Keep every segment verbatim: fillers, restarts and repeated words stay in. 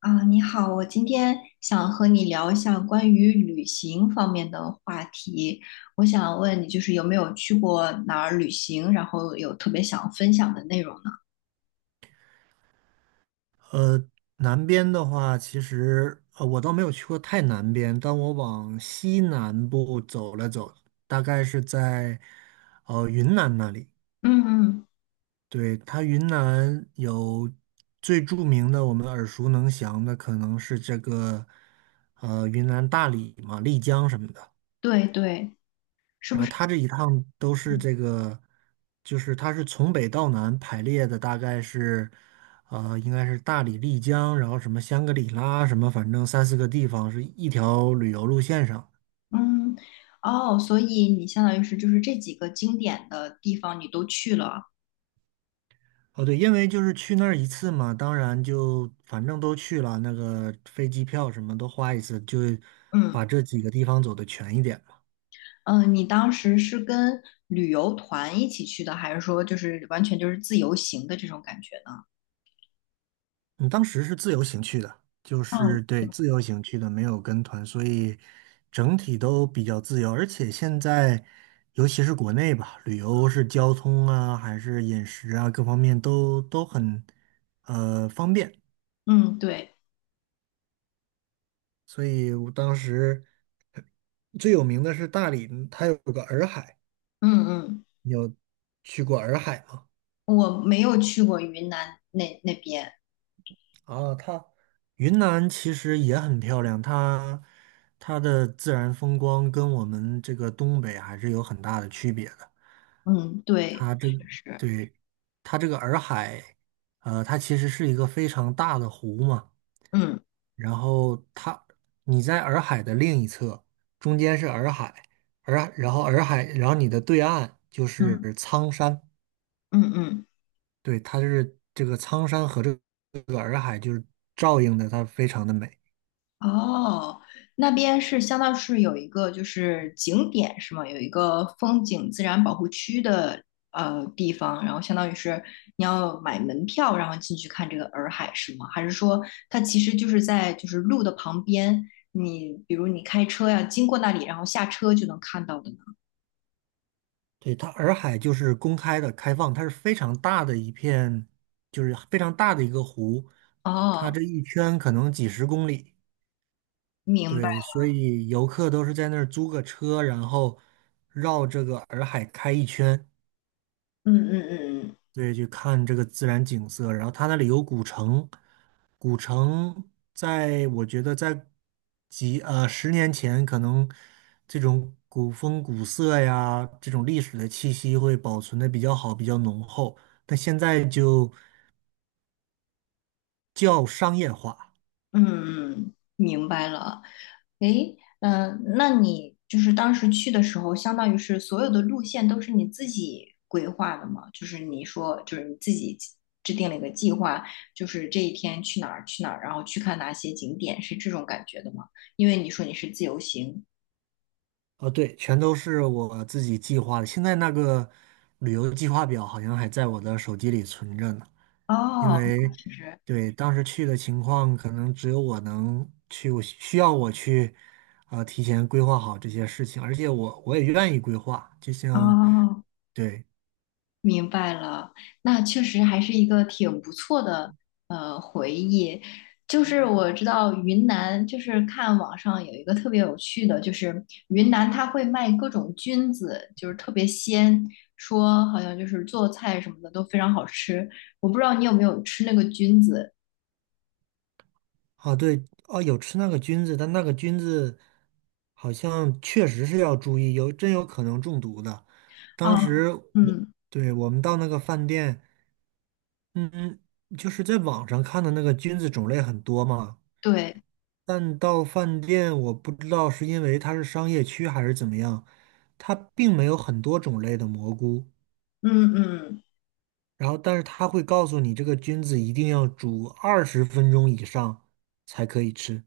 啊，你好，我今天想和你聊一下关于旅行方面的话题。我想问你，就是有没有去过哪儿旅行，然后有特别想分享的内容呢？呃，南边的话，其实呃，我倒没有去过太南边，但我往西南部走了走，大概是在呃云南那里。嗯嗯，对，它云南有最著名的，我们耳熟能详的，可能是这个呃云南大理嘛、丽江什么的。对对，是然不后是？他这一趟都是这个，就是他是从北到南排列的，大概是，呃，应该是大理、丽江，然后什么香格里拉，什么反正三四个地方是一条旅游路线上。嗯，哦，所以你相当于是就是这几个经典的地方你都去了。哦，对，因为就是去那儿一次嘛，当然就反正都去了，那个飞机票什么都花一次，就嗯把这几个地方走的全一点。嗯，呃你当时是跟旅游团一起去的，还是说就是完全就是自由行的这种感觉呢？你当时是自由行去的，就嗯是对自由行去的，没有跟团，所以整体都比较自由。而且现在，尤其是国内吧，旅游是交通啊，还是饮食啊，各方面都都很呃方便。嗯，对，所以我当时最有名的是大理，它有个洱海，嗯嗯。你有去过洱海吗？我没有去过云南那那边，啊，它云南其实也很漂亮，它它的自然风光跟我们这个东北还是有很大的区别的。嗯，对，它这确实，对它这个洱海，呃，它其实是一个非常大的湖嘛。嗯然后它你在洱海的另一侧，中间是洱海，洱然后洱海，然后你的对岸就嗯是苍山，嗯嗯，对，它就是这个苍山和这个洱海就是照应的，它非常的美。哦，那边是相当是有一个就是景点是吗？有一个风景自然保护区的呃地方，然后相当于是你要买门票，然后进去看这个洱海是吗？还是说它其实就是在就是路的旁边，你比如你开车呀经过那里，然后下车就能看到的呢？对，它洱海就是公开的、开放，它是非常大的一片，就是非常大的一个湖，它哦，这一圈可能几十公里。明白，对，所以游客都是在那儿租个车，然后绕这个洱海开一圈。嗯嗯嗯嗯对，去看这个自然景色。然后它那里有古城，古城在我觉得在几呃十年前，可能这种古风古色呀，这种历史的气息会保存的比较好，比较浓厚。但现在就较商业化。嗯，嗯明白了。诶，嗯、那你就是当时去的时候，相当于是所有的路线都是你自己规划的吗？就是你说，就是你自己制定了一个计划，就是这一天去哪儿去哪儿，然后去看哪些景点，是这种感觉的吗？因为你说你是自由行。哦，对，全都是我自己计划的。现在那个旅游计划表好像还在我的手机里存着呢，因哦，为其实，对当时去的情况，可能只有我能去，我需要我去，呃，提前规划好这些事情，而且我我也愿意规划。就像，哦，对，明白了，那确实还是一个挺不错的呃回忆。就是我知道云南，就是看网上有一个特别有趣的，就是云南它会卖各种菌子，就是特别鲜，说好像就是做菜什么的都非常好吃。我不知道你有没有吃那个菌子哦，对，哦，有吃那个菌子，但那个菌子好像确实是要注意，有真有可能中毒的。当啊？时我，嗯，对，我们到那个饭店。嗯，就是在网上看的那个菌子种类很多嘛，对，但到饭店我不知道是因为它是商业区还是怎么样，它并没有很多种类的蘑菇，嗯嗯。然后但是它会告诉你这个菌子一定要煮二十分钟以上才可以吃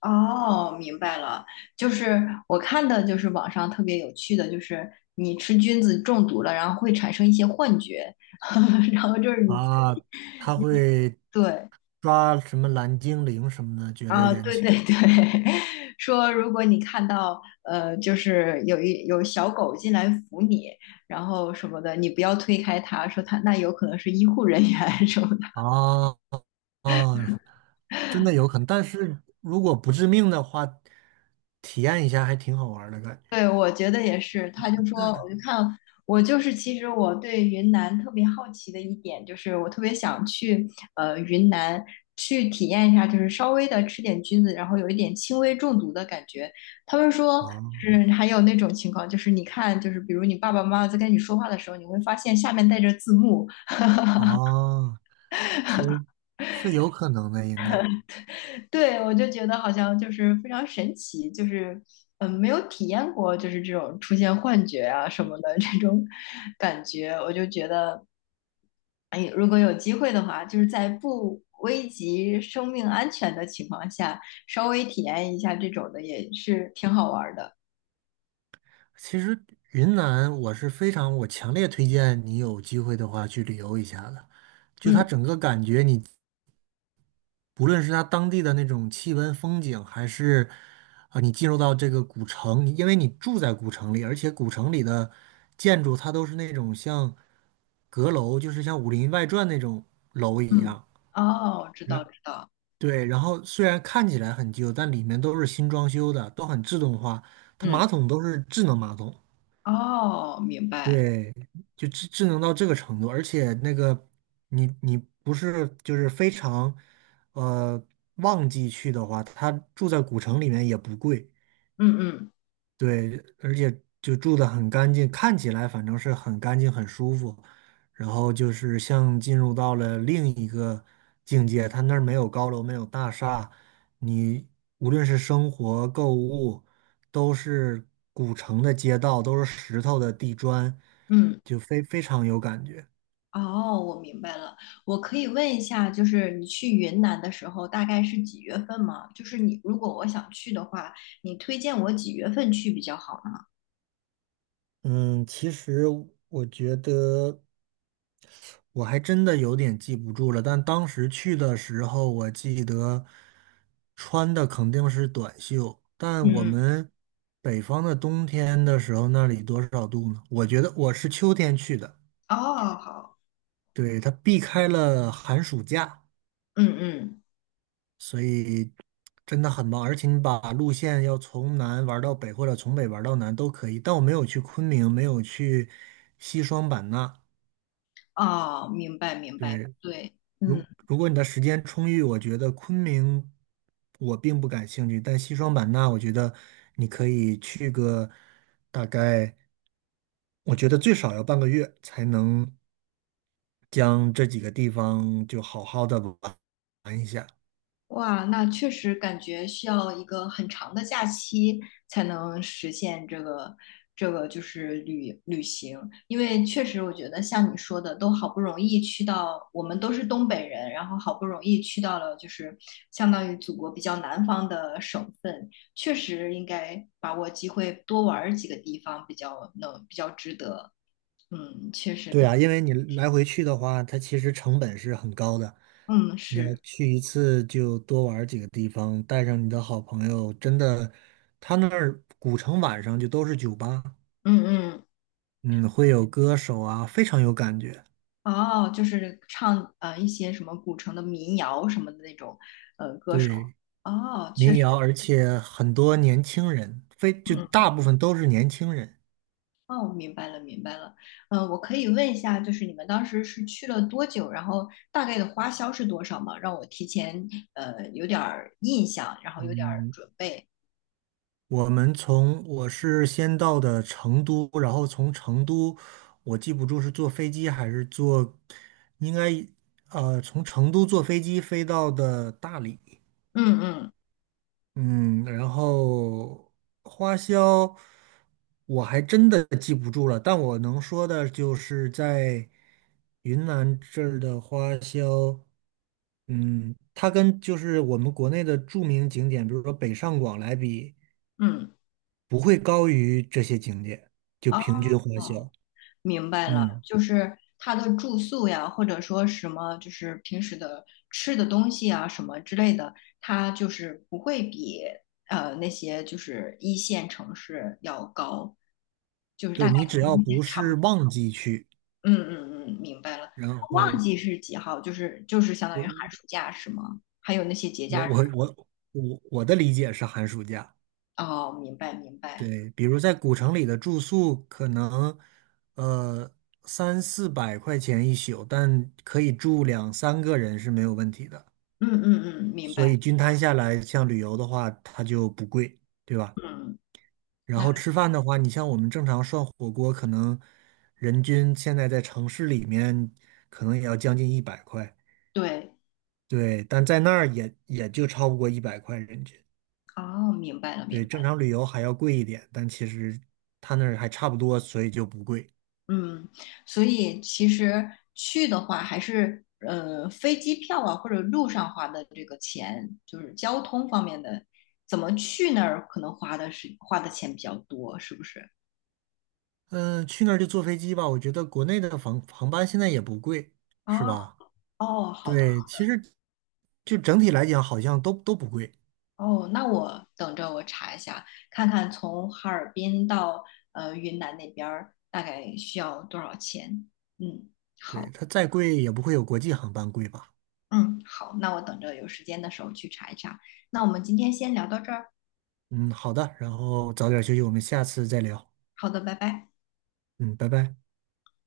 哦，明白了，就是我看的，就是网上特别有趣的，就是你吃菌子中毒了，然后会产生一些幻觉，然后就是你啊，它会对抓什么蓝精灵什么的，觉得啊，眼对前对对，说如果你看到呃，就是有一有小狗进来扶你，然后什么的，你不要推开它，说它那有可能是医护人员 什么的。啊啊，真的有可能，但是如果不致命的话，体验一下还挺好玩儿的感觉。对，我觉得也是。他就说，我就看，我就是其实我对云南特别好奇的一点，就是我特别想去呃云南去体验一下，就是稍微的吃点菌子，然后有一点轻微中毒的感觉。他们说，哦就是还有那种情况，就是你看，就是比如你爸爸妈妈在跟你说话的时候，你会发现下面带着字幕。哦，其实是有可能的，应该。对，我就觉得好像就是非常神奇，就是嗯、呃没有体验过就是这种出现幻觉啊什么的这种感觉，我就觉得。哎，如果有机会的话，就是在不危及生命安全的情况下，稍微体验一下这种的也是挺好玩儿的。其实云南我是非常，我强烈推荐你有机会的话去旅游一下的。就它嗯整个感觉你，不论是它当地的那种气温、风景，还是啊、你进入到这个古城，你因为你住在古城里，而且古城里的建筑它都是那种像阁楼，就是像《武林外传》那种楼一嗯，样。哦，知道知道，对，然后虽然看起来很旧，但里面都是新装修的，都很自动化，它嗯，马桶都是智能马桶。哦，明白，对，就智智能到这个程度，而且那个你你不是就是非常呃旺季去的话，它住在古城里面也不贵，嗯嗯对，而且就住得很干净，看起来反正是很干净、很舒服。然后就是像进入到了另一个境界，它那儿没有高楼，没有大厦，你无论是生活、购物，都是古城的街道，都是石头的地砖，嗯，就非非常有感觉。哦，我明白了。我可以问一下，就是你去云南的时候大概是几月份吗？就是你如果我想去的话，你推荐我几月份去比较好呢？嗯，其实我觉得。我还真的有点记不住了，但当时去的时候，我记得穿的肯定是短袖。但我嗯，们北方的冬天的时候，那里多少度呢？我觉得我是秋天去的，哦，好，对，它避开了寒暑假，嗯嗯，所以真的很棒。而且你把路线要从南玩到北，或者从北玩到南都可以。但我没有去昆明，没有去西双版纳，哦，明白明白，对，对，嗯。如如果你的时间充裕，我觉得昆明我并不感兴趣，但西双版纳，我觉得你可以去个大概，我觉得最少要半个月才能将这几个地方就好好的玩一下。哇，那确实感觉需要一个很长的假期才能实现这个这个就是旅旅行，因为确实我觉得像你说的，都好不容易去到，我们都是东北人，然后好不容易去到了就是相当于祖国比较南方的省份，确实应该把握机会多玩儿几个地方，比较能比较值得。嗯，确实对可，啊，因为你来回去的话，它其实成本是很高的。嗯，你要是，去一次就多玩儿几个地方，带上你的好朋友，真的，他那儿古城晚上就都是酒吧。嗯嗯。嗯，会有歌手啊，非常有感觉。哦，就是唱呃一些什么古城的民谣什么的那种。对，哦，确民实，谣，而且很多年轻人，非就嗯。大部分都是年轻人。哦，明白了，明白了。嗯、呃我可以问一下，就是你们当时是去了多久，然后大概的花销是多少吗？让我提前呃有点儿印象，然后有点儿嗯，准备。我们从我是先到的成都，然后从成都，我记不住是坐飞机还是坐，应该呃从成都坐飞机飞到的大理。嗯嗯嗯，然后花销我还真的记不住了，但我能说的就是在云南这儿的花销，嗯，它跟就是我们国内的著名景点，比如说北上广来比，嗯。不会高于这些景点，就平均花销。哦明白了，嗯，就是他的住宿呀，或者说什么，就是平时的吃的东西啊，什么之类的，他就是不会比呃那些就是一线城市要高，就是对，大概你只跟要一不线差不是多旺季去，嗯嗯嗯，明白了。然旺后季是几号？就是就是相当于寒我暑假是吗？还有那些节我假我日。我我我的理解是寒暑假。哦，明白明白。对，比如在古城里的住宿，可能呃三四百块钱一宿，但可以住两三个人是没有问题的。嗯嗯嗯，明所白。以均摊下来，像旅游的话，它就不贵，对吧？嗯，然那后吃饭的话，你像我们正常涮火锅，可能人均现在在城市里面，可能也要将近一百块，对。对，但在那儿也也就超不过一百块人均。哦，明白了明对，白正了。常旅游还要贵一点，但其实他那儿还差不多，所以就不贵。嗯，所以其实去的话，还是呃飞机票啊，或者路上花的这个钱，就是交通方面的，怎么去那儿可能花的是花的钱比较多，是不是？嗯，去那儿就坐飞机吧。我觉得国内的航航班现在也不贵，是啊，吧？哦，好的，对，其实就整体来讲，好像都都不贵。哦，那我等着我查一下，看看从哈尔滨到呃云南那边儿大概需要多少钱。嗯，对，好，它再贵也不会有国际航班贵吧？嗯，好，那我等着有时间的时候去查一查。那我们今天先聊到这儿，嗯，好的，然后早点休息，我们下次再聊。好的，拜拜。嗯，拜拜。